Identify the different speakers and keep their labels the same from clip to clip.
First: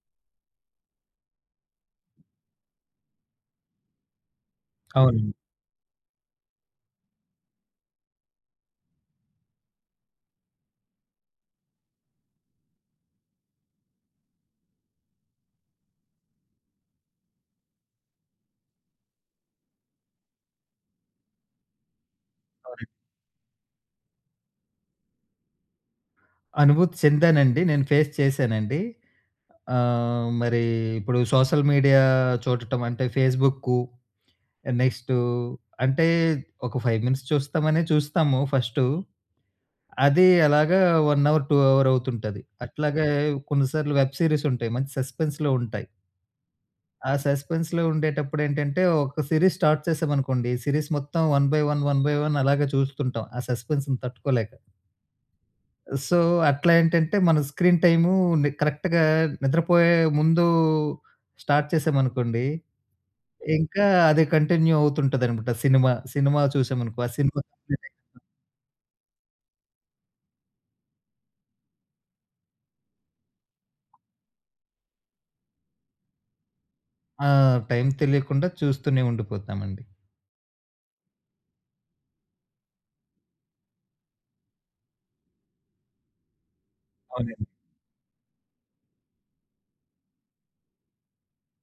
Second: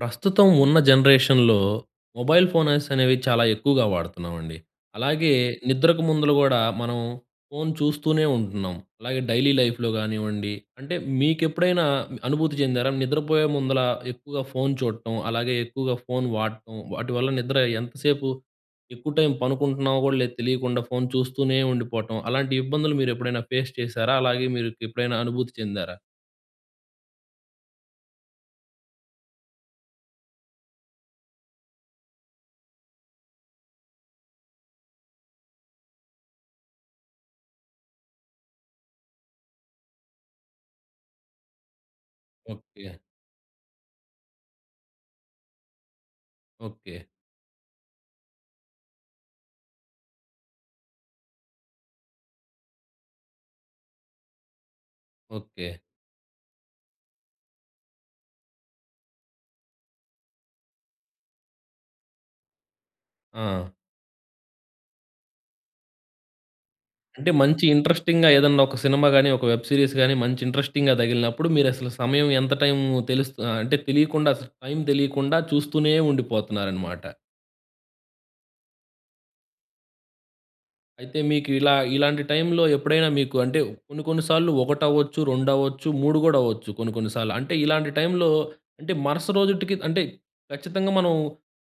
Speaker 1: ప్రస్తుతం ఉన్న జనరేషన్‍లో మొబైల్ ఫోన్స అనేవి చాలా ఎక్కువగా వాడుతున్నామండి. అలాగే
Speaker 2: అవునండి.
Speaker 1: నిద్రకు ముందుల గూడా మనం ఫోన్ చూస్తూనే ఉంటున్నాం. అలాగే డైలీ లైఫ్‌లో కానివ్వండి, అంటే మీకెప్పుడైనా అనుభూతి చెందారా? నిద్రపోయే ముందుల ఎక్కువగా ఫోన్ చూడటం, అలాగే ఎక్కువగా ఫోన్ వాడటం వాటి వల్ల నిద్ర ఎంతసేపు ఎక్కువ టైం పనుకుంటున్నామో కూడా తెలియకుండా ఫోన్ చూస్తూనే ఉండిపోవటం, అలాంటి
Speaker 2: అవునండి.
Speaker 1: ఇబ్బందులు మీరు ఎప్పుడైనా ఫేస్ చేశారా? అలాగే మీరు ఎప్పుడైనా అనుభూతి చెందారా?
Speaker 2: అనుభూతి చెందానండి. నేను ఫేస్ చేశానండి. ఆహ్, మరీ ఇప్పుడు సోషల్ మీడియా చూడటం అంటే ఫేస్బుక్కూ, నెక్స్టూ అంటే ఒక 5 మినిట్స్ చూస్తామనే చూస్తాము ఫస్టు. అదీ అలాగా వన్ అవర్, 2 అవర్ అవుతుంటది.
Speaker 1: ఓకె.
Speaker 2: అట్లాగే కొన్నిసార్లు వెబ్ సీరీస్ ఉంటాయి. మంచి సస్పెన్స్‌లో ఉంటాయి.
Speaker 1: ఓకె.
Speaker 2: ఆ సస్పెన్స్‌లో ఉండేటప్పుడు ఏంటంటే, ఒక సిరీస్ స్టార్ట్ చేసాం అనుకోండి. సిరీస్ మొత్తం one by one, one by one అలాగే చూస్తుంటాం. ఆ సపెన్స్‌ని తట్టుకోలేక.
Speaker 1: ఓకె.
Speaker 2: సో, అట్లా ఏంటంటే మన స్క్రీన్ టైమూని కరెక్ట్‌గా నిద్రపోయే ముందూ స్టార్ట్ చేశామనుకోండి.
Speaker 1: ఆ!
Speaker 2: ఇంకా అది కంటిన్యూ అవుతుంటది అనమాట సినిమా. సినిమా చూసామనుకో ఆ
Speaker 1: అంటే,
Speaker 2: సినిమా
Speaker 1: మంచి
Speaker 2: [unintelligible]
Speaker 1: ఇంట్రెస్టింగ్‌గా ఏదైనా ఒక సినిమా గానీ, ఒక వెబ్ సీరీస్ గానీ, మంచి ఇంట్రెస్టింగ్‌గా తగిలినప్పుడు మీరు అసలు సమయం ఎంత టైము తెలుస్త అంటే తెలియకుండా, అసలు టైమ్ తెలియకుండా చూస్తూనే ఉండిపోతున్నారన్నమాట.
Speaker 2: ఆ! టైమ్ తెలియకుండా చూస్తూనే ఉండిపోతామండి.
Speaker 1: అయితే మీకు ఇలా ఇలాంటి టైంలో ఎప్పుడైనా మీకు అంటే కొన్ని కొన్ని సార్లు ఒకటవ్వచ్చు, రెండవచ్చు, 3 కూడా అవ్వచ్చు కొన్ని కొన్ని సార్లు.
Speaker 2: అవునండి.
Speaker 1: అంటే ఇలాంటి టైంలో అంటే మరుస రోజిటికి అంటే ఖచ్చితంగా మనం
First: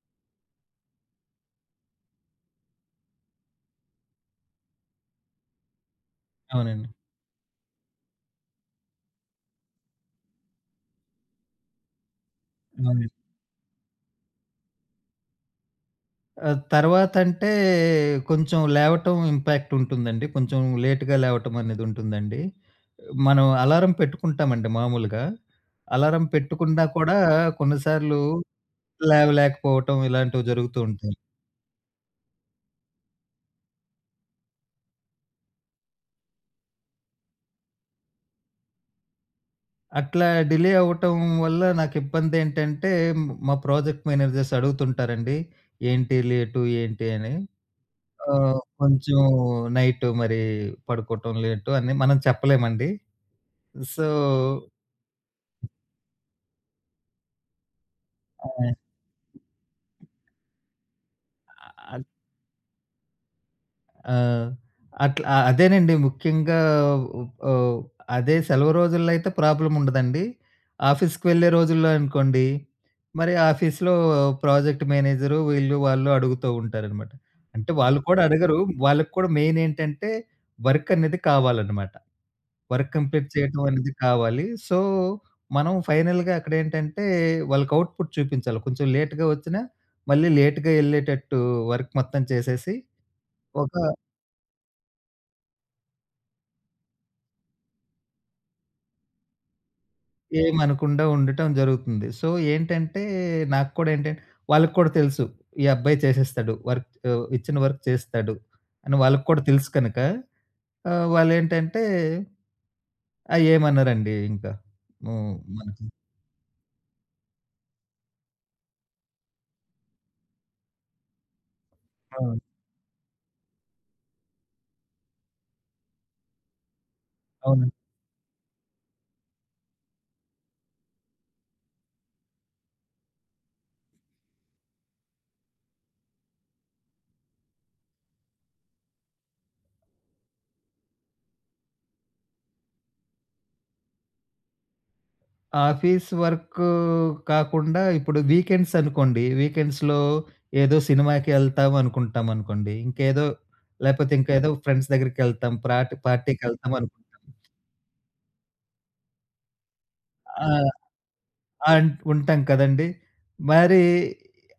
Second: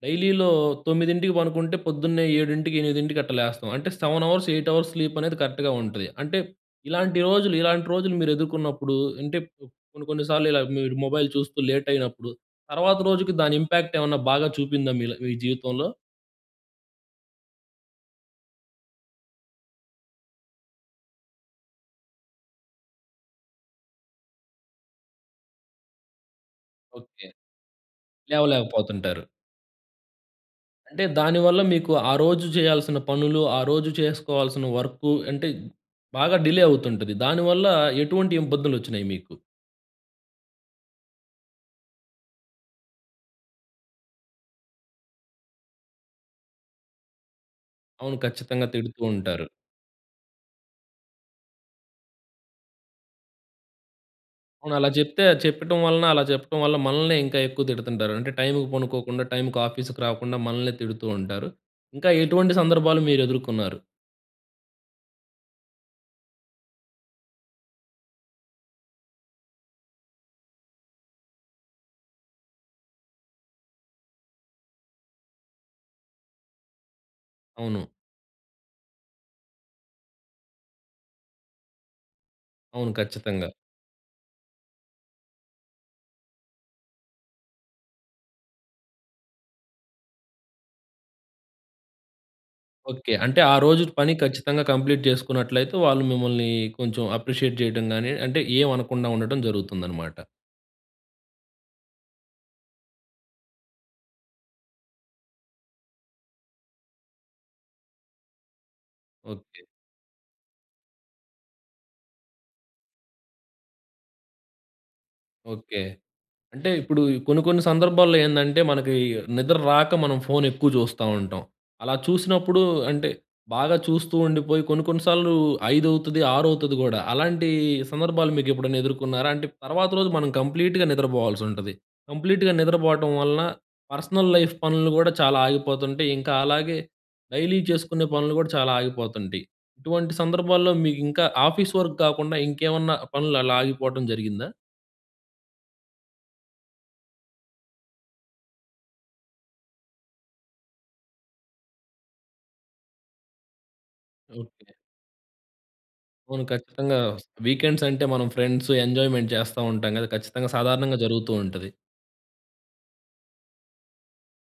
Speaker 1: డైలీలో 9:00కి పడుకుంటే పొద్దున్నే 7:00కి, 8:00కి అట్టా లేస్తాం. అంటే 7 అవర్స్, 8 అవర్స్ స్లీపనేది కరెక్ట్‌గా ఉంటది. అంటే
Speaker 2: అవునండి.
Speaker 1: ఇలాంటి రోజులు, ఇలాంటి రోజులు మీరెదుర్కున్నప్పుడు అంటే కొన్ని కొన్ని సార్లు ఇలా మీరు మొబైల్ చూస్తూ లేట్ అయినప్పుడు తర్వాత
Speaker 2: అవునండి.
Speaker 1: రోజుకి దాని ఇంపాక్ట్ ఏమన్నా బాగా చూపిందా మీలో మీ జీవితంలో?
Speaker 2: ఆహ్, తర్వాతంటే, కొంచెం లేవటం ఇంపాక్ట్ ఉంటుందండి కొంచెం లేట్‌గా లేవటం అనేది ఉంటుందండి. మనం అలారం పెట్టుకుంటామండి మామూలుగా అలారం పెట్టుకున్నా కూడా
Speaker 1: ఓకె.
Speaker 2: కొన్నిసార్లు,
Speaker 1: లేవలేకపోతుంటారు.
Speaker 2: లేవలేకపోవటం ఇలాంటివి జరుగుతూ
Speaker 1: అంటే
Speaker 2: ఉంటాయి.
Speaker 1: దాని వల్ల మీకు ఆ రోజు చేయాల్సిన పనులు ఆ రోజు చేసుకోవాల్సిన వర్కు అంటే బాగా డిలే అవుతుంటది. దానివల్ల ఎటువంటి ఇబ్బందులు వచ్చినయి మీకు?
Speaker 2: అట్లా డిలే అవ్వటం వల్ల నాకిబ్బందేంటంటే, మ్ మా ప్రాజెక్ట్ మేనేజర్స్ అడుగుతుంటారండి ఏంటి లేటు ఏంటి? అని.
Speaker 1: అవును
Speaker 2: ఆహ్,
Speaker 1: ఖచ్చితంగా తిడుతూ
Speaker 2: కొంచెం
Speaker 1: ఉంటారు.
Speaker 2: నైటు మరి పడుకోవటం లేటు అని మనం చెప్పలేమండి. సో
Speaker 1: అవును అలా చెప్తే, చెప్పటం వలన అలా చెప్పటం వల్ల మనల్నే ఇంకా ఎక్కువ తిడుతుంటారు. అంటే టైమ్‌‌కి
Speaker 2: ఆ!
Speaker 1: పనుకోకుండా టైమ్‌కి ఆఫీస్‌కి రాకుండా మనల్ని తిడుతూ ఉంటారు.
Speaker 2: అ అద్
Speaker 1: ఇంకా ఎటువంటి సందర్భాలు మీరెదుర్కున్నారు?
Speaker 2: ఆ! అట్ల అదేనండి ముఖ్యంగా ఉ ఓహ్, అదే సెలవు రోజుల్లో అయితే ప్రాబ్లమ్ ఉండదండి. ఆఫీస్‌కి వెళ్ళే రోజుల్లో అనుకోండి, మరి ఆఫీస్‌లో ప్రాజెక్ట్ మేనేజరు వీళ్ళు వాళ్ళు అడుగుతా ఉంటారనమాట. అంటే
Speaker 1: అవును.
Speaker 2: వాళ్ళు కూడా అడగరు వాళ్ళకి కూడా మెయిన్ ఏంటంటే వర్కనేది కావాలనమాట. వర్క్
Speaker 1: అవును,
Speaker 2: కంప్లీట్
Speaker 1: ఖచ్చితంగా.
Speaker 2: చేయటం అనేది కావాలి. సో, మనం ఫైనల్‌గా అక్కడేంటంటే వాళ్ళకి ఔట్‌పుట్ చూపించాలి. కొంచెం లేట్‌గా వచ్చినా మళ్ళీ లేట్‌గా ఎళ్ళేటట్టు వర్క్ మొత్తం చేసేసి,
Speaker 1: ఓకె. అంటే ఆ
Speaker 2: ఒక
Speaker 1: రోజుటి పని ఖచ్చితంగా కంప్లీట్ చేసుకున్నట్లయితే వాళ్ళు మిమ్మల్ని కొంచెం అప్రిషియేట్ చేయటం గాని, అంటే ఏమనకుండా ఉండటం జరుగుతుందనమాట.
Speaker 2: ఏమనకుండా ఉండటం జరుగుతుంది. సో ఏంటంటే నాకు కూడా ఏంటంటే వాళ్ళకి కూడా తెలుసు. ఈ అబ్బాయి చేసేస్తాడు. వర్కు ఇచ్చిన వర్క్ చేస్తాడు అని, వాళ్ళకి కూడా
Speaker 1: ఓకె.
Speaker 2: తెలుసు కనుక, ఆహ్, వాళ్ళేంటంటే అ! ఏమనరండి ఇంకా. హ్మ్.
Speaker 1: ఓకె.
Speaker 2: మనకి
Speaker 1: అంటే ఇప్పుడు కొన్ని కొన్ని సందర్భాల్లో ఏందంటే మనకి నిద్రరాక మనం ఫోన్ ఎక్కువ చూస్తా ఉంటాం. అలా
Speaker 2: ఆ!
Speaker 1: చూసినప్పుడు అంటే, బాగా చూస్తూ ఉండిపోయి కొన్ని కొన్ని సార్లు ఐదవుతది ఆరవుతుది గూడా. అలాంటి
Speaker 2: అవునండి.
Speaker 1: సందర్భాలు మీకు ఎప్పుడన్న ఎదుర్కొన్నారా? అంటే తర్వాత రోజు మనం కంప్లీట్‌గా నిద్రపోవాల్సి ఉంటది. కంప్లీట్‌గా నిద్రపోవటం వలన పర్సనల్ లైఫ్ పనులు కూడా చాలా ఆగిపోతుంటాయి. ఇంకా అలాగే డైలీ చేసుకునే పనులు కూడా చాలా ఆగిపోతుంటాయి. ఇటువంటి సందర్భాల్లో మీకు ఇంకా ఆఫీస్ వర్క్ కాకుండా ఇంకేమన్నా పనులు అలా ఆగిపోవటం జరిగిందా?
Speaker 2: ఆఫీస్ వర్క్ కాకుండా, ఇప్పుడు వీకెండ్సనుకోండి వీకెండ్స్‌లో, ఏదో సినిమాకి వెళ్తాం అనుకుంటామనుకోండి. ఇంకేదో లేకపోతే, ఇంకేదో
Speaker 1: ఓకె.
Speaker 2: ఫ్రెండ్స్ దగ్గరికి వెళ్తాం, ప్రాట్ పార్టీకి
Speaker 1: అవును.
Speaker 2: వెళ్తాం
Speaker 1: ఖచ్చితంగా
Speaker 2: అనుకుంటాం.
Speaker 1: వస్తాం. వీకెండ్స్ అంటే, మనం ఫ్రెండ్స్, ఎంజాయ్మెంట్, చేస్తా ఉంటాం కదా!
Speaker 2: ఆ!
Speaker 1: ఖచ్చితంగా సాధారణంగా జరుగుతూ ఉంటది.
Speaker 2: ఆన్ ఉంటాం కదండీ. మరి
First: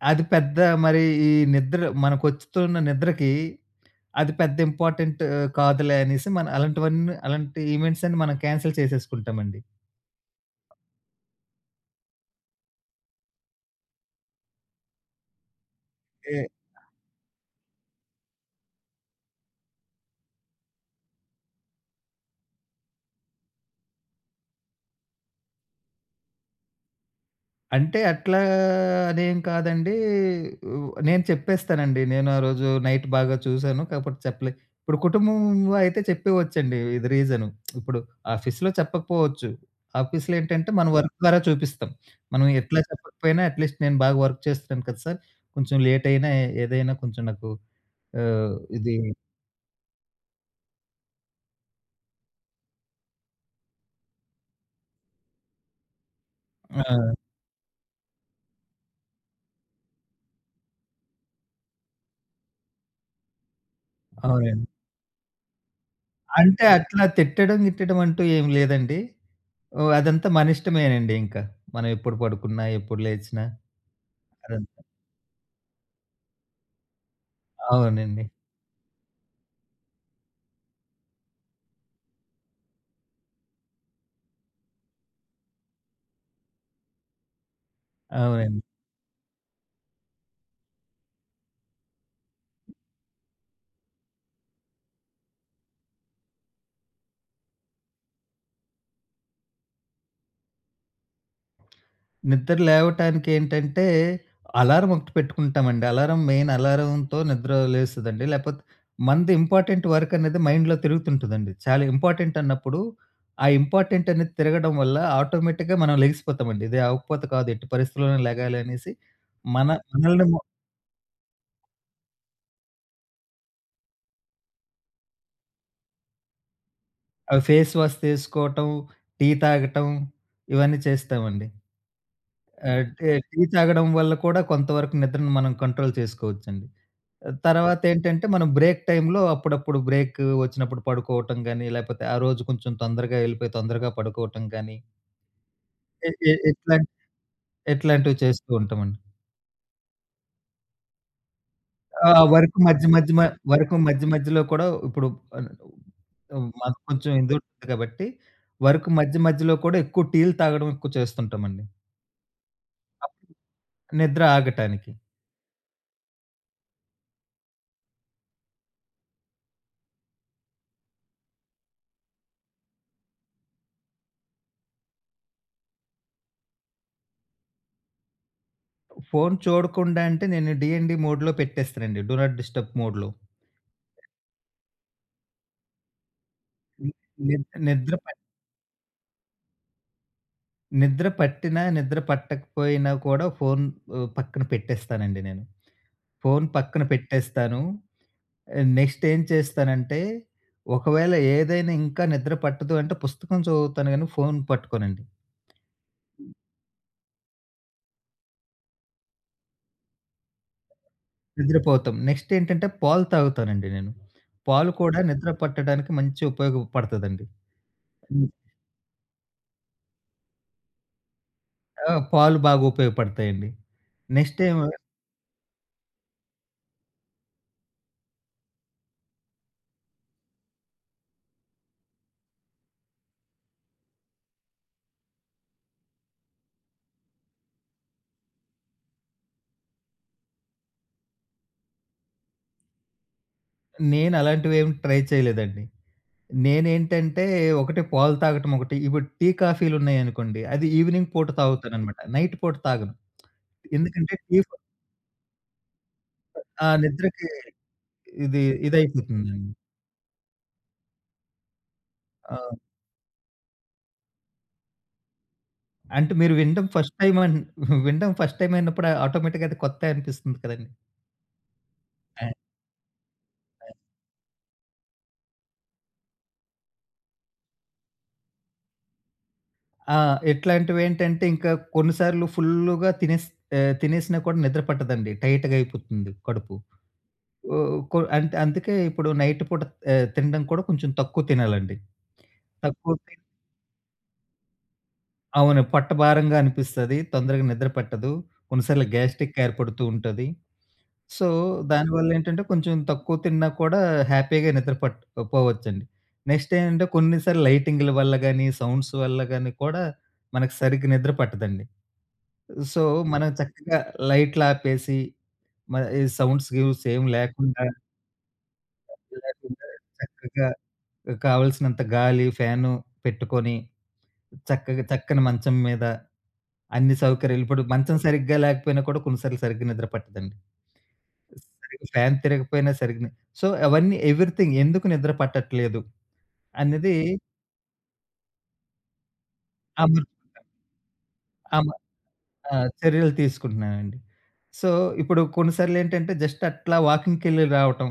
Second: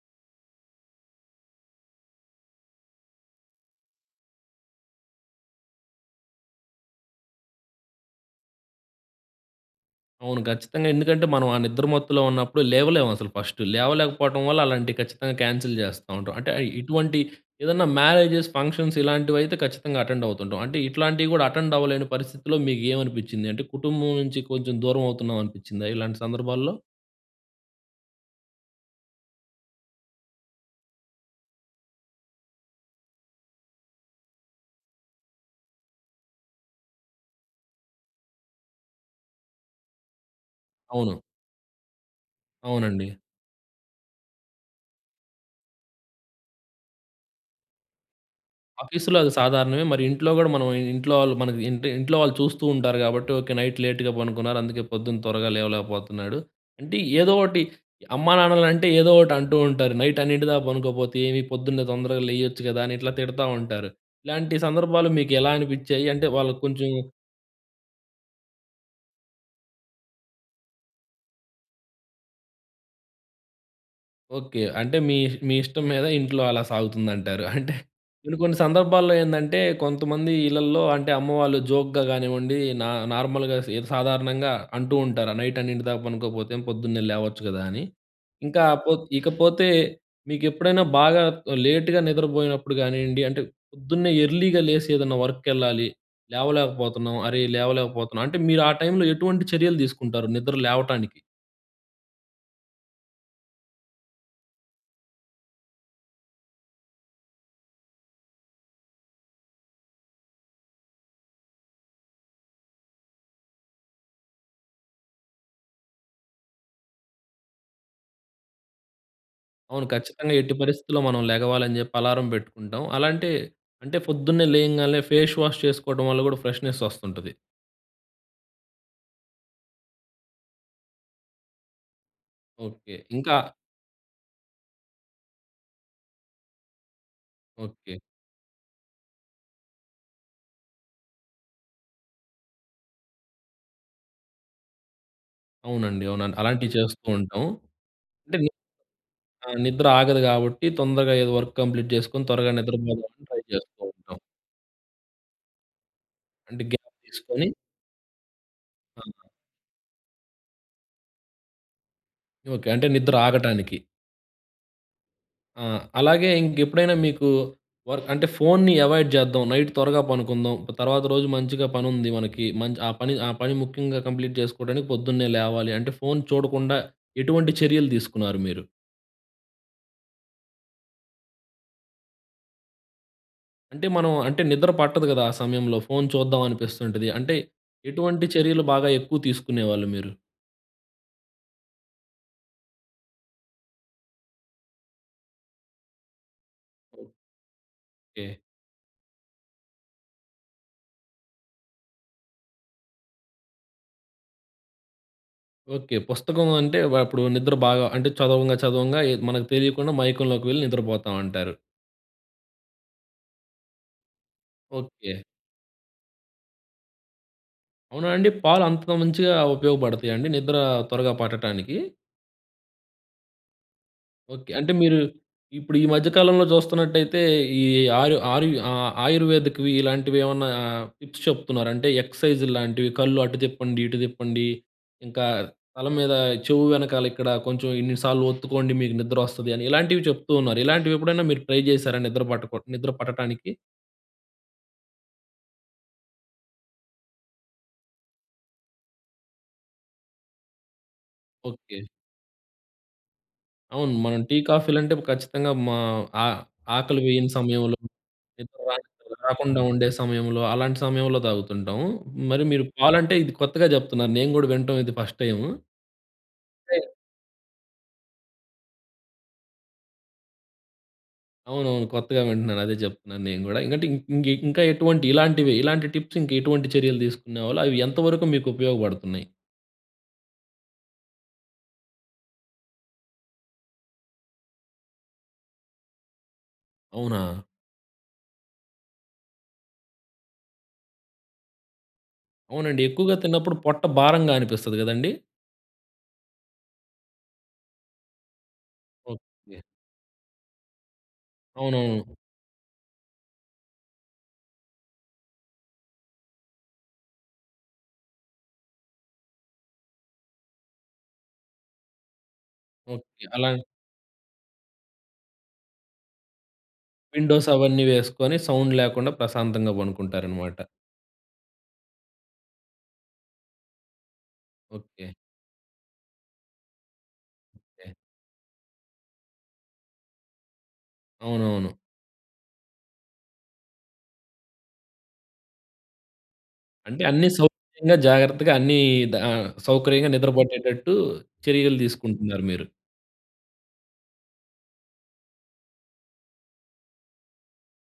Speaker 2: అది పెద్ద మరి ఈ నిద్ర మనకొస్తుతున్న నిద్రకి, అది పెద్ద ఇంపార్టెంట్ కాదులే అనేసి, మనం అలాంటివన్నీ అలాంటి ఈవెంట్సన్నీ మనం క్యాన్సిల్ చేసేసుకుంటామండి.
Speaker 1: అవును, ఖచ్చితంగా. ఎందుకంటే, మనం ఆ నిద్ర మత్తులో ఉన్నప్పుడు, లేవలేమసలు ఫస్ట్. లేవలేకపోవటం వల్ల, అలాంటివి ఖచ్చితంగా క్యాన్సిల్ చేస్తా ఉంటాం.
Speaker 2: ఏ
Speaker 1: అంటే, అ ఇటువంటి ఏదన్నా మ్యారేజెస్, ఫంక్షన్స్ ఇలాంటివైతే, ఖచ్చితంగా అటెండ్ అవుతుంటాం. అంటే, ఇట్లాంటివి కూడా, అటెండ్ అవ్వలేని పరిస్థితిలో మీకేమనిపిచ్చింది? అంటే, కుటుంబం నుంచి కొంచెం దూరమవుతున్నామనిపిచ్చిందా ఇలాంటి సందర్భాల్లో?
Speaker 2: అంటే అట్లా అనేం కాదండి. ఉ నేను చెప్పేస్తానండి నేనారోజు నైట్ బాగా చూసాను కాకపోతే చెప్పలే. ఇప్పుడు కుటుంబంలో అయితే చెప్పేయచ్చండి ఇది రీజను. ఇప్పుడు ఆఫీస్‌లో చెప్పకపోవచ్చు. ఆఫీస్‌లో ఏంటంటే మనం వర్క్
Speaker 1: అవును.
Speaker 2: ద్వారా చూపిస్తాం. మనం ఎట్లా
Speaker 1: అవునండి.
Speaker 2: చెప్పకపోయినా అట్లీస్ట్ నేను బాగా వర్క్ చేస్తున్నాను కదా! సార్ కొంచెం లేట్ అయినా ఏదైనా కొంచెం నాకు ఆహ్, ఇది
Speaker 1: ఆఫీస్‌లో అది సాధారణమే. మరి ఇంట్లో కూడా, మనం ఇంట్లో వాళ్ళు, మన ఇంటి ఇంట్లో వాళ్ళు చూస్తూ ఉంటారు, కాబట్టి. ఓకె. నైట్ లేట్‌గా పడుకున్నారు, అందుకే, పొద్దున త్వరగా లేవలేకపోతున్నాడు. అంటే,
Speaker 2: ఆ!
Speaker 1: ఏదో ఒకటి, అమ్మానాన్నలంటే ఏదో ఒకటి అంటూ ఉంటారు. "నైట్ అన్నింటిదాకా పనుకోకపోతే ఏమి? పొద్దున్నే తొందరగా లేయొచ్చు కదా!" అని ఇట్లా తిడతా ఉంటారు. ఇలాంటి
Speaker 2: అవునండి.
Speaker 1: సందర్భాలు మీకు ఎలా అనిపిచ్చాయి? అంటే వాళ్ళకి
Speaker 2: అంటే,
Speaker 1: కొంచెం
Speaker 2: అట్లా తిట్టడం, గిట్టడం అంటూ ఏమి లేదండి. ఓహ్! అదంతా మన ఇష్టమేనండింకా. మనం ఎప్పుడు పడుకున్నా, ఎప్పుడు లేచినా,
Speaker 1: ఓకె.
Speaker 2: అదంతా.
Speaker 1: అంటే, మీ మీ ఇష్టం మీద ఇంట్లో, అలా సాగుతుందంటారు. అంటే,
Speaker 2: అవునండి.
Speaker 1: కొన్ని, కొన్ని సందర్భాల్లో ఏందంటే, కొంతమంది ఇళ్లల్లో అంటే, అమ్మవాళ్ళు జోక్‌గా గానివ్వండి, నా నార్మల్‍గా సిద సాధారణంగా అంటూ ఉంటారు. "నైట్ అన్నింటి దాకా పనుకోకపోతే, పొద్దున్నే లేవచ్చు కదా!" అని.
Speaker 2: అవునండి.
Speaker 1: ఇంకా పో ఇకపోతే మీకు ఎప్పుడైనా, బాగా లేట్‌గా నిద్రపోయినప్పుడు కానియ్యండి, అంటే, పొద్దున్నే ఎర్లీగా లేసి, ఏదన్నా వర్క్‌ కెళ్ళాలి, లేవలేకపోతున్నాం అరే, లేవలేకపోతున్నాం. అంటే, మీరు ఆ టైంలో ఎటువంటి చర్యలు తీసుకుంటారు నిద్ర లేవటానికి?
Speaker 2: నిద్ర లేవటానికి ఏంటంటే, అలారం ఒకటి పెట్టుకుంటామండి. అలారం మెయిన్ అలారంతో నిద్ర లేస్తదండి. లేకపోతే మనది ఇంపార్టెంట్ వర్క్ అనేది మైండ్‌లో తిరుగుతుంటదండి, చాలా ఇంపార్టెంట్ అన్నప్పుడు ఆ ఇంపార్టెంట్ అనేది తిరగడం వల్ల ఆటోమేటిక్‌గా మనం లెగిసిపోతామండి. "ఇది అవ్వకపోతే కాదు ఎట్టి పరిస్థితిలోనే లెగాలి" అనేసి, మన
Speaker 1: అవును. ఖచ్చితంగా
Speaker 2: మనల్నిమా
Speaker 1: ఎట్టి పరిస్థితుల్లో మనం లెగవాలని చెప్పి, అలారం పెట్టుకుంటాం. అలాంటి అంటే ఫోద్దున్నే లేయంగానే, ఫేష్ వాష్ చేసుకోవడం వల్ల కూడా ఫ్రెష్నెస్
Speaker 2: ఆ!
Speaker 1: వస్తుంటది.
Speaker 2: ఫేస్ వాస్ చేసుకోవటం, టీ తాగటం, ఇవన్నీ చేస్తామండి. ఆ!
Speaker 1: ఓకె.
Speaker 2: టి,
Speaker 1: ఇంకా
Speaker 2: టీ తాగడం వల్ల కూడా కొంత వరకు నిద్రను మనం కంట్రోల్ చేసుకోవచ్చండి. ఆ! తర్వాత
Speaker 1: ఓకె.
Speaker 2: ఏంటంటే మనం బ్రేక్ టైంలో అప్పుడప్పుడు బ్రేకు వచ్చినప్పుడు పడుకోవటం గాని, లేకపోతే ఆ రోజు కొంచెం తొందరగా ఎళ్ళిపోయి, తొందరగా పడుకోవటం గాని.
Speaker 1: అవునండి,
Speaker 2: ఎ ఎ
Speaker 1: అవునండి. అలాంటివి
Speaker 2: ఎట్లాం
Speaker 1: చేస్తూ ఉంటాం.
Speaker 2: ఎట్లాంటివి
Speaker 1: అంటే
Speaker 2: చేస్తూ ఉంటామండి.
Speaker 1: ఆ! నిద్ర ఆగదు కాబట్టి తొందరగా ఏదో వర్క్ కంప్లీట్
Speaker 2: ఆ!
Speaker 1: చేసుకొని, త్వరగా
Speaker 2: వర్కు మధ్య మధ్యమా
Speaker 1: నిద్రపోదామని ట్రై
Speaker 2: వర్కు
Speaker 1: చేస్తూ
Speaker 2: మధ్య
Speaker 1: ఉంటాం.
Speaker 2: మధ్యలో కూడా ఇప్పుడు అన్ హ్మ్,
Speaker 1: అంటే
Speaker 2: మనకు
Speaker 1: గ్యాప్
Speaker 2: కొంచెం ఇందుల్
Speaker 1: తీసుకొని
Speaker 2: ఉంటుంది కాబట్టి, వర్క్
Speaker 1: ఆ!
Speaker 2: మధ్య మధ్యలో కూడా ఎక్కువ టీలు తాగడం ఎక్కువ చేస్తుంటామండి.
Speaker 1: ఓకె. అంటే నిద్ర
Speaker 2: అవును.
Speaker 1: ఆగటానికి.
Speaker 2: నిద్ర ఆగటానికి.
Speaker 1: ఆ! అలాగే ఇంకెప్పుడైనా మీకు, వర్క్ అంటే ఫోన్‌ని అవాయిడ్ చేద్దాం, నైట్ త్వరగా పడుకుందాం, ప్ తర్వాత రోజు మంచిగా పని ఉంది మనకి, మంచి ఆ పని ఆ పని ముఖ్యంగా కంప్లీట్ చేసుకోవడానికి, పొద్దున్నే లేవాలి. అంటే, ఫోన్ చూడకుండా ఎటువంటి చర్యలు తీసుకున్నారు మీరు?
Speaker 2: ఫోన్ చూడకుండా అంటే, నేను డీఎన్‌డీ మోడ్‌లో పెట్టేస్తానండి. డూ నాట్ డిస్టర్బ్ మోడ్‌లో.
Speaker 1: అంటే, మనం అంటే నిద్ర పట్టదు కదా! ఆ సమయంలో, ఫోన్ చూద్దాం
Speaker 2: ని
Speaker 1: అనిపిస్తుంటుంది. అంటే,
Speaker 2: నిద్ నిద్ర పట్
Speaker 1: ఎటువంటి చర్యలు బాగా ఎక్కువ తీసుకునేవాళ్ళు మీరు?
Speaker 2: నిద్ర పట్టినా, నిద్ర పట్టకపోయినా కూడా, ఫోన్ ఉ పక్కన పెట్టేస్తానండి నేను. ఫోన్ పక్కన పెట్టేస్తాను.
Speaker 1: ఓకె.
Speaker 2: ఆహ్, నెక్స్ట్ ఏం చేస్తానంటే, ఒకవేళ ఏదైనా ఇంకా నిద్ర పట్టదు అంటే, పుస్తకం చదువుతాను, కాని ఫోన్ పట్టుకోనండి.
Speaker 1: ఓకె. పుస్తకం అంటే, వ అప్పుడు నిద్ర బాగా అంటే, చదవంగా, చదవంగా ఏద్ మనకు తెలియకుండా మైకంలోకి వెళ్ళి, నిద్రపోతాం అంటారు.
Speaker 2: నిద్రపోతాం. నెక్స్టేంటంటే, పాలు తాగుతానండి నేను. పాలు కూడా
Speaker 1: ఓకె.
Speaker 2: నిద్ర పట్టడానికి, మంచి ఉపయోగపడతదండి.
Speaker 1: అవునా
Speaker 2: హ్మ్.
Speaker 1: అండి? పాలు అంత మంచిగా ఉపయోగపడతాయండి, నిద్ర త్వరగా పట్టటానికి?
Speaker 2: ఆ! పాలు బాగా ఉపయోగపడతాయండి.
Speaker 1: ఓకే.
Speaker 2: నెక్స్టేమో
Speaker 1: అంటే, మీరు ఇప్పుడు ఈ మధ్య కాలంలో చూస్తున్నట్టయితే, ఈ ఆరు ఆరు ఆహ్, ఆయుర్వేదిక్‌వి ఇలాంటివి ఏమన్నా టిప్స్ చెప్తున్నారు. అంటే, ఎక్ససైజ్‌లాంటివి. కళ్ళు అటు తిప్పండి, ఇటు తిప్పండి. ఇంకా తలం మీద చెవు వెనకాల ఇక్కడ కొంచెం ఇన్ని సార్లు ఒత్తుకోండి, మీకు నిద్రొస్తది అని. ఇలాంటివి, చెప్తూ ఉన్నారు. ఇలాంటివి ఎప్పుడైనా, మీరు ట్రై చేశారా? నిద్ర పట్టకు నిద్ర పట్టటానికి?
Speaker 2: నేనలాంటివేమి ట్రై చేయలేదండి. నేనేంటంటే, ఒకటి పాలు తాగటం ఒకటి. ఇప్పుడు టీ, కాఫీలున్నాయనుకోండి, అది ఈవెనింగ్ పూట
Speaker 1: ఓకె.
Speaker 2: తాగుతానన్నమాట. నైట్ పూట తాగను.
Speaker 1: అవును.
Speaker 2: ఎందుకంటే,
Speaker 1: మనం టీ,
Speaker 2: టీ ఫ్
Speaker 1: కాఫీలు అంటే ఖచ్చితంగా మా ఆ
Speaker 2: ఆ!
Speaker 1: ఆకలి
Speaker 2: నిద్రకి
Speaker 1: వేయని సమయంలో,
Speaker 2: ఇది
Speaker 1: నిద్ర ర
Speaker 2: ఇదైపోతుందండి.
Speaker 1: రాకుండా ఉండే సమయంలో, అలాంటి సమయంలో తాగుతుంటాం.
Speaker 2: ఆ!
Speaker 1: మరి మీరు పాలంటే, ఇది కొత్తగా చెప్తున్నారు. నేను కూడా వినటం ఇది ఫస్ట్ టైము.
Speaker 2: అంటే, మీరు వినడం, ఫస్ట్ టైమ్ అన్ వినడం ఫస్ట్ టైమ్ అయినప్పుడు ఆటోమేటిక్‌గా అది కొత్తే అనిపిస్తది కదండీ!
Speaker 1: అవునవును. కొత్తగా
Speaker 2: ఆ!
Speaker 1: వింటున్నాను అదే చెప్తున్నాను నేను గూడా. ఎందుకంటే, ఇం ఇంకా ఎటువంటి ఇలాంటివి ఇలాంటి టిప్స్ ఇంకా ఎటువంటి చర్యలు తీసుకునేవాళ్ళు? అవి ఎంత వరకు మీకు ఉపయోగపడుతున్నాయి?
Speaker 2: ఆ! ఇట్లాంటివి ఏంటంటే, ఇంకా కొన్ని సార్లు ఫుల్‌గా తినేస్ ఎ తినేసినా కూడా నిద్ర పట్టదండి. టైట్‌గా అయిపోతుంది కడుపు.
Speaker 1: అవునా?
Speaker 2: ఓహ్, అందుకే ఇప్పుడు నైట్ పూట తినడం కూడా ఎ కొంచెం తక్కువ తినాలండి.
Speaker 1: అవునండి.
Speaker 2: తక్కువ
Speaker 1: ఎక్కువగా
Speaker 2: తిం
Speaker 1: తిన్నప్పుడు పొట్ట భారంగా అనిపిస్తది కదండీ?
Speaker 2: అవును. పొట్టభారంగా అనిపిస్తది. తొందరగా నిద్ర పట్టదు. కొన్నిసార్లు గ్యాస్ట్రిక్
Speaker 1: ఓకే.
Speaker 2: ఏర్పడుతూ ఉంటది. సో, దానివల్ల
Speaker 1: అవునవును.
Speaker 2: ఏంటంటే, కొంచెం తక్కువ తిన్నా కూడా హ్యాపీగా నిద్ర పట్టకపోవచ్చండి. నెక్స్ట్ ఏంటంటే, కొన్నిసార్లు లైటింగ్‌ల వల్ల గాని, సౌండ్స్ వల్ల గాని కూడా మనకు సరిగ్గా నిద్ర పట్టదండి. So,
Speaker 1: okay.
Speaker 2: మనం
Speaker 1: అలా
Speaker 2: చక్కగా లైట్లు ఆపేసి, మ ఈ సౌండ్స్, గీస్ ఏమి
Speaker 1: విండోస్
Speaker 2: లేకుండా...
Speaker 1: అవన్నీ వేసుకొని, సౌండ్ లేకుండా
Speaker 2: ఏమి లేకుండా
Speaker 1: ప్రశాంతంగా
Speaker 2: చక్కగా
Speaker 1: బనుక్కుంటారన్నమాట.
Speaker 2: కావలసినంత గాలి, ఫ్యాను పెట్టుకొని చక్కగా
Speaker 1: ఓకే.
Speaker 2: తక్కని మంచం మీద అన్ని సౌకర్యాలు ఇప్పుడు
Speaker 1: ఓకే.
Speaker 2: మంచం సరిగ్గా లేకపోయినా కూడా కొన్నిసార్లు సరిగ్గా నిద్ర పట్టదండి.
Speaker 1: అవునవును.
Speaker 2: సరిగా ఫ్యాన్ తిరగకపోయినా సరిగ్గా సో, అవన్నీ ఎవరీథింగ్ ఎందుకు నిద్ర పట్టట్లేదు? అనేది
Speaker 1: అంటే, అన్ని సౌకర్యంగా, జాగ్రత్తగా అన్ని ఆ!
Speaker 2: అవును.
Speaker 1: సౌకర్యంగా నిద్ర పట్టేటట్టు
Speaker 2: అమ
Speaker 1: చర్యలు తీసుకుంటున్నారు
Speaker 2: ఆ!
Speaker 1: మీరు.
Speaker 2: చర్యలు తీసుకుంటున్నానండి. సో, ఇప్పుడు కొన్ని సార్లు ఏంటంటే, జస్ట్ అట్లా వాకింగ్‌కెళ్ళి రావటం.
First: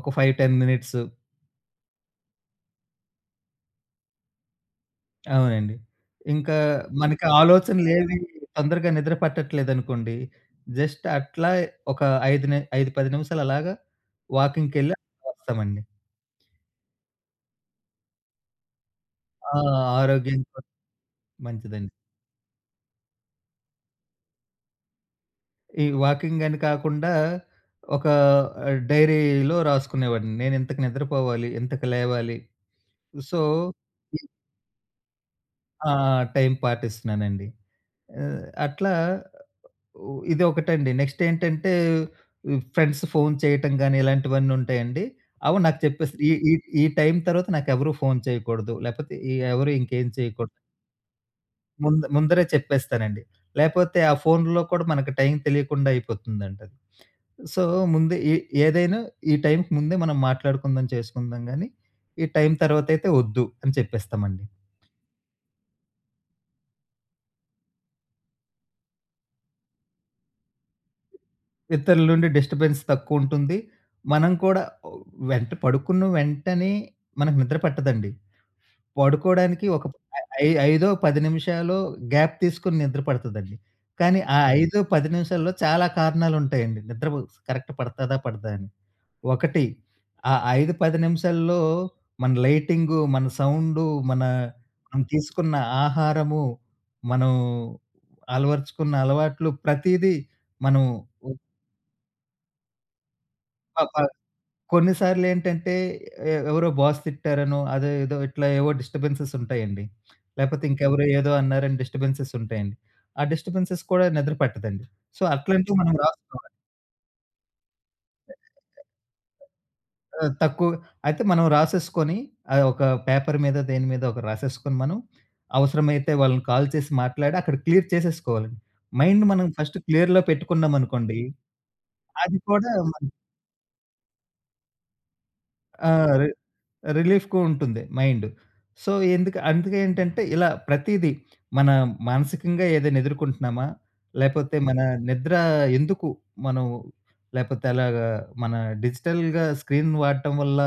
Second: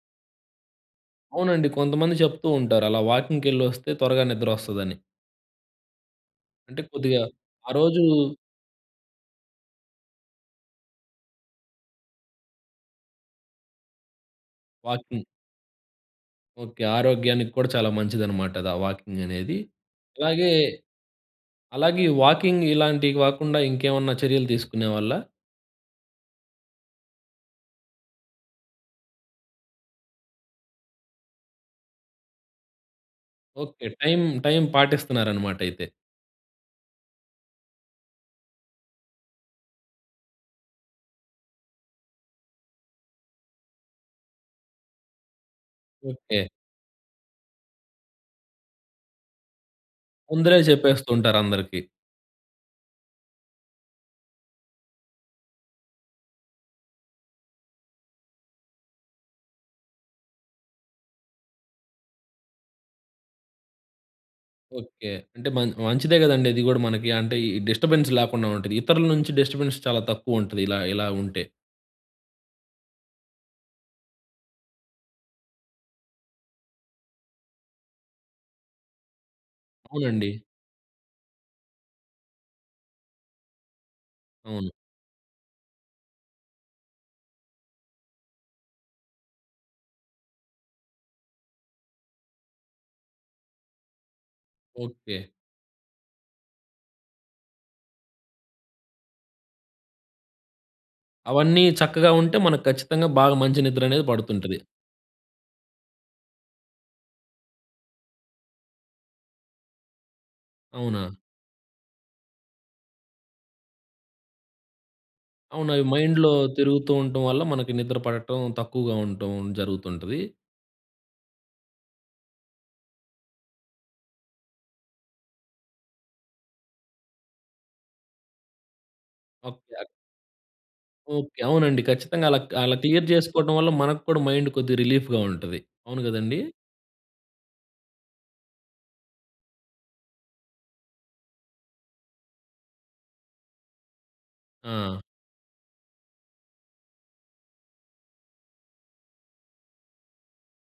Speaker 2: ఒక 5, 10 మినిట్స్.
Speaker 1: అవునండి కొంతమంది చెప్తూ ఉంటారు. అలా వాకింగ్‌కెలొస్తే త్వరగా నిద్ర వస్తదని.
Speaker 2: అవునండి. ఇంకా
Speaker 1: అంటే కొద్దిగా,
Speaker 2: మనకి
Speaker 1: ఆ
Speaker 2: ఆలోచనలు
Speaker 1: రోజు
Speaker 2: ఏవి తొందరగా నిద్ర పట్టట్లేదనుకోండి. జస్ట్ అట్లా ఒక ఐదు నే 5, 10 నిమిషాలు అలాగా వాకింగ్‌కెళ్ళి
Speaker 1: వాకింగ్.
Speaker 2: వస్తామండి.
Speaker 1: ఓకే. ఆరోగ్యానికి కూడా చాలా మంచిదన్నమాట అది ఆ వాకింగ్
Speaker 2: ఆ!
Speaker 1: అనేది.
Speaker 2: ఆరోగ్యం
Speaker 1: అలాగే,
Speaker 2: కూడా మంచిదండి.
Speaker 1: అలాగే ఈ వాకింగ్ ఇలాంటివి కాకుండా ఇంకేమన్నా చర్యలు తీసుకునేవాళ్ళా?
Speaker 2: ఈ వాకింగని కాకుండా ఒక ఆ! డైరీలో రాసుకునేవాడిని నేనింతకు నిద్రపోవాలి. ఇంతకు లేవాలి. సో.
Speaker 1: ఓకె. టైం, టైం పాటిస్తున్నారన్నమాటైతే.
Speaker 2: ఆ! టైమ్ పాటిస్తున్నానండి. అ అట్లా ఉ ఇదొకటండి. నెక్స్ట్ ఏంటంటే ఉ ఫ్రెండ్స్ ఫోన్ చేయటం గాని ఇలాంటివన్నీ ఉంటాయండి. అవి నాకు చెప్పేసి ఈ,
Speaker 1: ఓకె.
Speaker 2: ఈ, ఈ టైమ్ తర్వాత నాకెవరు ఫోన్ చేయకూడదు. లేకపోతే ఎవరు ఇంకేం చేయకూడదు.
Speaker 1: ముందరే చెప్పేస్తుంటారందరికి.
Speaker 2: ముందు ముందరే చెప్పేస్తానండి. లేకపోతే ఆ ఫోన్‌లో కూడా మనకు టైమ్ తెలియకుండా అయిపోతుందండి. సో, ముందే ఎ ఏదైనా ఈ టైమ్‌కి ముందే మనం మాట్లాడుకుందాం, చేసుకుందాం కానీ ఈ టైమ్ తర్వాతైతే వద్దు. అని చెప్పేస్తామండి.
Speaker 1: ఓకె. అంటే మ మంచిదే కదండీ. అది కూడా మనకి అంటే ఈ డిస్టర్బెన్స్ లేకుండా ఉంటది. ఇతరుల నుంచి డిస్టర్బెన్స్ చాలా తక్కువుంటది ఇలా, ఇలా ఉంటే.
Speaker 2: ఇతరుల నుండి డిస్టర్బెన్స్ తక్కువుంటుంది. మనం కూడా వెంట పడుకున్న వెంటనే మనకు నిద్ర పట్టదండి. పడుకోవడానికి ఒక
Speaker 1: అవునండి.
Speaker 2: ఐ 5 10 నిమిషాలో గ్యాప్ తీసుకొని నిద్ర పడుతదండి. కానీ ఆ
Speaker 1: అవును.
Speaker 2: 5 10 నిమిషాల్లో చాలా కారణాలుంటాయండి. నిద్ర కరెక్ట్ పడతాదా? పడదా అని. ఒకటి ఆ 5 10 నిమిషాల్లో మన లైటింగు, మన సౌండు, మన మనం
Speaker 1: ఓకె.
Speaker 2: తీసుకున్న ఆహారము, మనం అలవరచుకున్న అలవాట్లు ప్రతీదీ, మనం ఉ
Speaker 1: అవన్నీ చక్కగా ఉంటే మనకు ఖచ్చితంగా బాగా మంచి
Speaker 2: అప
Speaker 1: నిద్రనేది పడుతుంటది.
Speaker 2: కొన్ని సార్లేంటంటే ఎ ఎవరో బాస్ తిట్టారనో, అదేదో ఇట్లా ఏవో డిస్టబెన్సెస్ ఉంటాయండి. లేపోతే ఇంకెవరో
Speaker 1: అవునా?
Speaker 2: ఏదో అన్నారని డిస్టబెన్సెస్ ఉంటాయండి. ఆ డిస్టబెన్సెస్ కూడా నిద్ర పట్టదండి. సో,
Speaker 1: అవును.
Speaker 2: అట్లాంటివి
Speaker 1: అవి
Speaker 2: మనం
Speaker 1: మైండ్‌లో
Speaker 2: రాసుకోవాలి.
Speaker 1: తిరుగుతూ ఉండటం వల్ల మనకి నిద్ర పడటం తక్కువగా ఉండటం జరుగుతుంటది.
Speaker 2: ఆ! తక్కు అయితే మనం రాసేసుకొని అ ఒక పేపర్ మీద దేని మీదో ఒకటి రాసేసుకొని మనం, అవసరమైతే వాళ్ళని కాల్ చేసి మాట్లాడి, అక్కడ క్లియర్ చేసేసుకోవాలండి. మైండ్ మనం ఫస్ట్
Speaker 1: ఓకె.
Speaker 2: క్లియర్‌లో పెట్టుకున్నామనుకోండి,
Speaker 1: ఓకె. అవునండి. ఖచ్చితంగా
Speaker 2: అది
Speaker 1: అలా,
Speaker 2: కూడా
Speaker 1: అలా
Speaker 2: మన
Speaker 1: క్లియర్ చేసుకోవడం వల్ల మనక్కూడా మైండ్ కొద్దిగా రిలీఫ్‌గా ఉంటది.
Speaker 2: ఆ!
Speaker 1: అవును
Speaker 2: రి
Speaker 1: కదండీ.
Speaker 2: రిలీఫ్‍కు ఉంటుంది మైండు. సో, ఎందుకు అందుకే ఏంటంటే ఇలా ప్రతీదీ మన మానసికంగా ఏదైనా ఎదుర్కొంటున్నామా? లేకపోతే మన
Speaker 1: ఆ!
Speaker 2: నిద్ర ఎందుకు మనం లేపోతే అలాగా మన డిజిటల్‌గా స్క్రీన్ వాడటం వల్ల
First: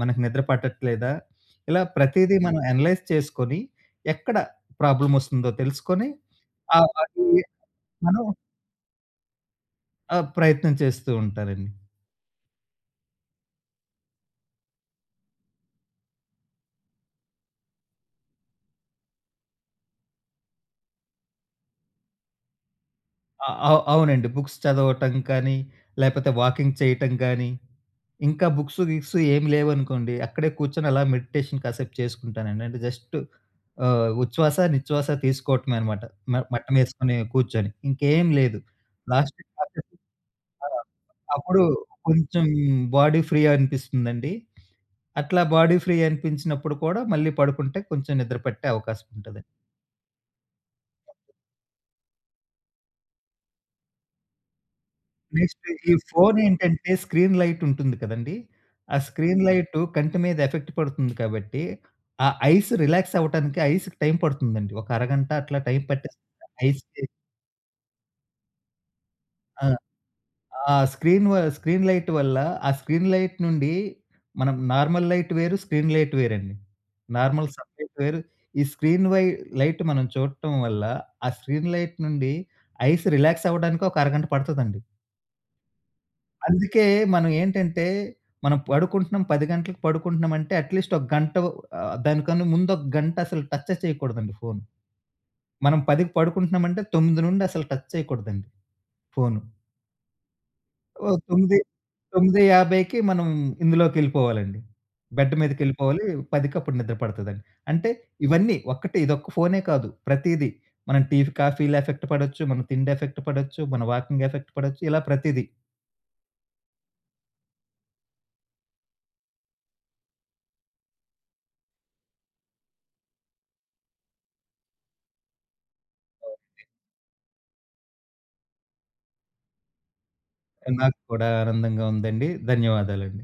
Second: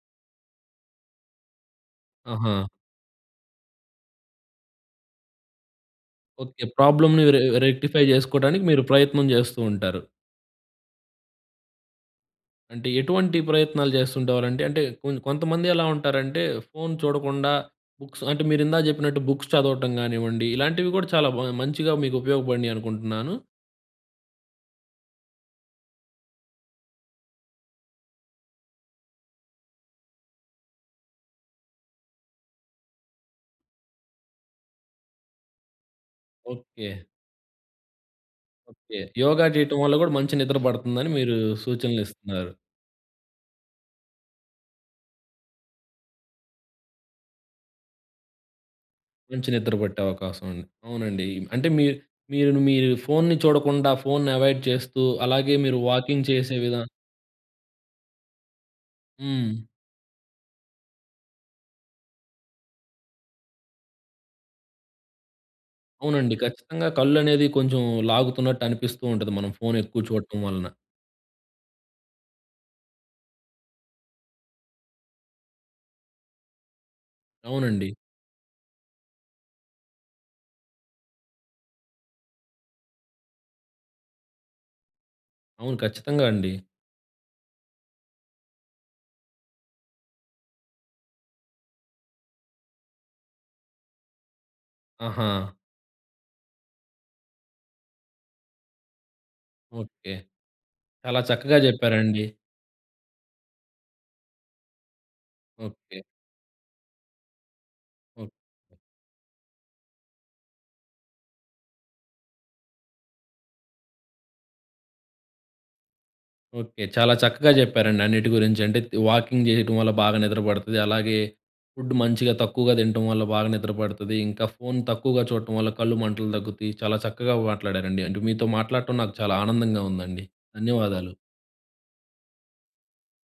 Speaker 2: మనకు నిద్ర పట్టట్లేదా? ఇలా ప్రతీదీ మనం
Speaker 1: అహా!
Speaker 2: అనలైజ్ చేసుకొని, ఎక్కడ ప్రాబ్లమ్ వస్తుందో తెలుసుకొని,
Speaker 1: ఓకె.
Speaker 2: ఆ
Speaker 1: ప్రాబ్లంని
Speaker 2: అది
Speaker 1: రె రెక్టిఫై
Speaker 2: మనం
Speaker 1: చేసుకోవడానికి మీరు ప్రయత్నం చేస్తూ ఉంటారు.
Speaker 2: ఆ ప్రయత్నం చేస్తూ ఉంటారండి.
Speaker 1: అంటే, ఎటువంటి ప్రయత్నాలు చేస్తుండేవారండి? అంటే, కొన్ కొంతమంది ఎలా ఉంటారంటే, ఫోన్ చూడకుండా, బుక్స్ అంటే, మీరిందాక చెప్పినట్టు బుక్స్ చదవటం గానివ్వండి, ఇలాంటివి గూడా చాలా బా మంచిగా మీకు ఉపయోగపడినియి అనుకుంటన్నాను.
Speaker 2: ఆ! అవు అవునండి. బుక్స్ చదవటం కానీ, లేపోతే వాకింగ్ చెయటం కానీ, ఇంకా బుక్స్, గిక్స్ ఏం లేవనుకోండి, అక్కడే కూచ్చొని అలా మెడిటేషన్ కాసేపు చేసుకుంటానండి. అంటే, జస్ట్ ఆహ్, ఉచ్ఛ్వాస, నిచ్ఛ్వాస తీసుకోవటమే అనమాట, మ
Speaker 1: ఓకే.
Speaker 2: మటమేసుకొని కూచ్చొని, ఇంకేం లేదు
Speaker 1: ఓకే.
Speaker 2: లాస్ట్‌కి
Speaker 1: యోగా జెయటం వల్ల
Speaker 2: [unintelligible]
Speaker 1: గూడా మంచి నిద్ర
Speaker 2: ఆ!
Speaker 1: పడతందని మీరూ
Speaker 2: అప్పుడు కొంచెం
Speaker 1: సూచనలిస్తన్నారు.
Speaker 2: బాడీ ఫ్రీ అనిపిస్తుందండి. అట్లా బాడీ ఫ్రీ అనిపించినప్పుడు కూడా మళ్ళీ పడుకుంటే కొంచెం నిద్రపట్టే అవకాశముంటదండి.
Speaker 1: మంచి నిద్ర పట్టే అవకాశముంది. అవునండి. అంటే, మీర్ మీరు ను మీరు ఫోన్‌ని చూడకుండా ఫోన్‌ని ఎవాయిడ్ చేస్తూ, అలాగే
Speaker 2: నెక్స్ట్
Speaker 1: మీరు
Speaker 2: ఈ
Speaker 1: వాకింగ్ చేసే విధా
Speaker 2: ఫోనేంటంటే, స్క్రీన్ లైటుంటుంది కదండీ. ఆ స్క్రీన్
Speaker 1: హ్మ్.
Speaker 2: లైటు కంటి మీద ఎఫెక్ట్ పడుతుంది కాబట్టి, ఆ ఐస్ రిలాక్సవ్వటానికి ఐస్‌కి టైమ్ పడుతుందండి, ఒక అరగంట అట్లా టైమ్ పట్టేస్తుంది
Speaker 1: అవునండి. ఖచ్చితంగా
Speaker 2: ఐస్‌కి.
Speaker 1: కళ్ళనేది కొంచుం లాగుతున్నట్టు అనిపిస్తూ ఉంటది, మనం
Speaker 2: ఆ!
Speaker 1: ఫోను ఎక్కువు చూడటం వలన.
Speaker 2: ఆ స్క్రీన్ వ స్క్రీన్ లైట్ వల్ల, ఆ స్క్రీన్ లైట్ నుండి మనం నార్మల్ లైట్ వేరు, స్క్రీన్ లైట్ వేరండి. నార్మల్
Speaker 1: అవునండి.
Speaker 2: సబ్జెక్ట్ వేరు, ఈ స్క్రీన్ వై లైట్ మనం చూడటం వల్ల, ఆ స్క్రీన్ లైట్ నుండి ఐస్ రిలాక్సవ్వటానికి ఒక అరగంట పడతదండి.
Speaker 1: అవును. ఖచ్చితంగా అండి.
Speaker 2: అందుకే మనం ఏంటంటే, మనం పడుకుంటున్నాం, 10 గంటలకి పడుకుంటన్నామంటే, అట్లీస్ట్ ఒక గంటో, ఆహ్, దానికన్నా ముందొక గంట అసలు టచ్చే చెయకూడదండి ఫోన్.
Speaker 1: ఆహా!
Speaker 2: మనం 10కి పడుకుంటన్నామంటే, 9 నుండి అసలు టచ్ చెయకూడదండి ఫోను.
Speaker 1: ఓకే.
Speaker 2: ఓ
Speaker 1: చాలా
Speaker 2: తొమ్మిది
Speaker 1: చక్కగా చెప్పారండి.
Speaker 2: తొమ్మిది యాభైకి మనం ఇందులోకెళ్ళిపోవాలండి. Bed
Speaker 1: okay.
Speaker 2: మీదకెళ్ళిపోవాలి, పదికప్పుడు నిద్ర పడతదండి. అంటే,
Speaker 1: ఓహ్!
Speaker 2: ఇవన్నీ, ఒక్కటి ఇదొక్క ఫోనే కాదు, ప్రతీది మనం టీఫి కాఫీ‌ల ఎఫెక్ట్ పడచ్చు, మన తిండేఫెక్ట్ పడచ్చు, మన వాకింగెఫెక్ట్ పడచ్చు, ఇలా ప్రతిది.
Speaker 1: ఓకే. చాలా చక్కగా చెప్పారండి అన్నిటి గురించి. అంటే, త్ వాకింగ్ చెయటం వల్ల బాగా నిద్రపడతది. అలాగే, ఫుడ్డ్ మంచిగా, తక్కువగా తినటం వల్ల బాగా నిద్రపడతది, ఇంకా ఫోన్ తక్కువగా చూడటం వల్ల కళ్ళు మంటలు తగ్గుతుయి, చాలా చక్కగా మాట్లాడారండి. అంటే, మీతో మాట్లాడటం నాకు చాలా ఆనందంగా ఉందండి.
Speaker 2: నాకు
Speaker 1: ధన్యవాదాలు.
Speaker 2: కూడా ఆనందంగా ఉందండి. ధన్యవాదాలండి.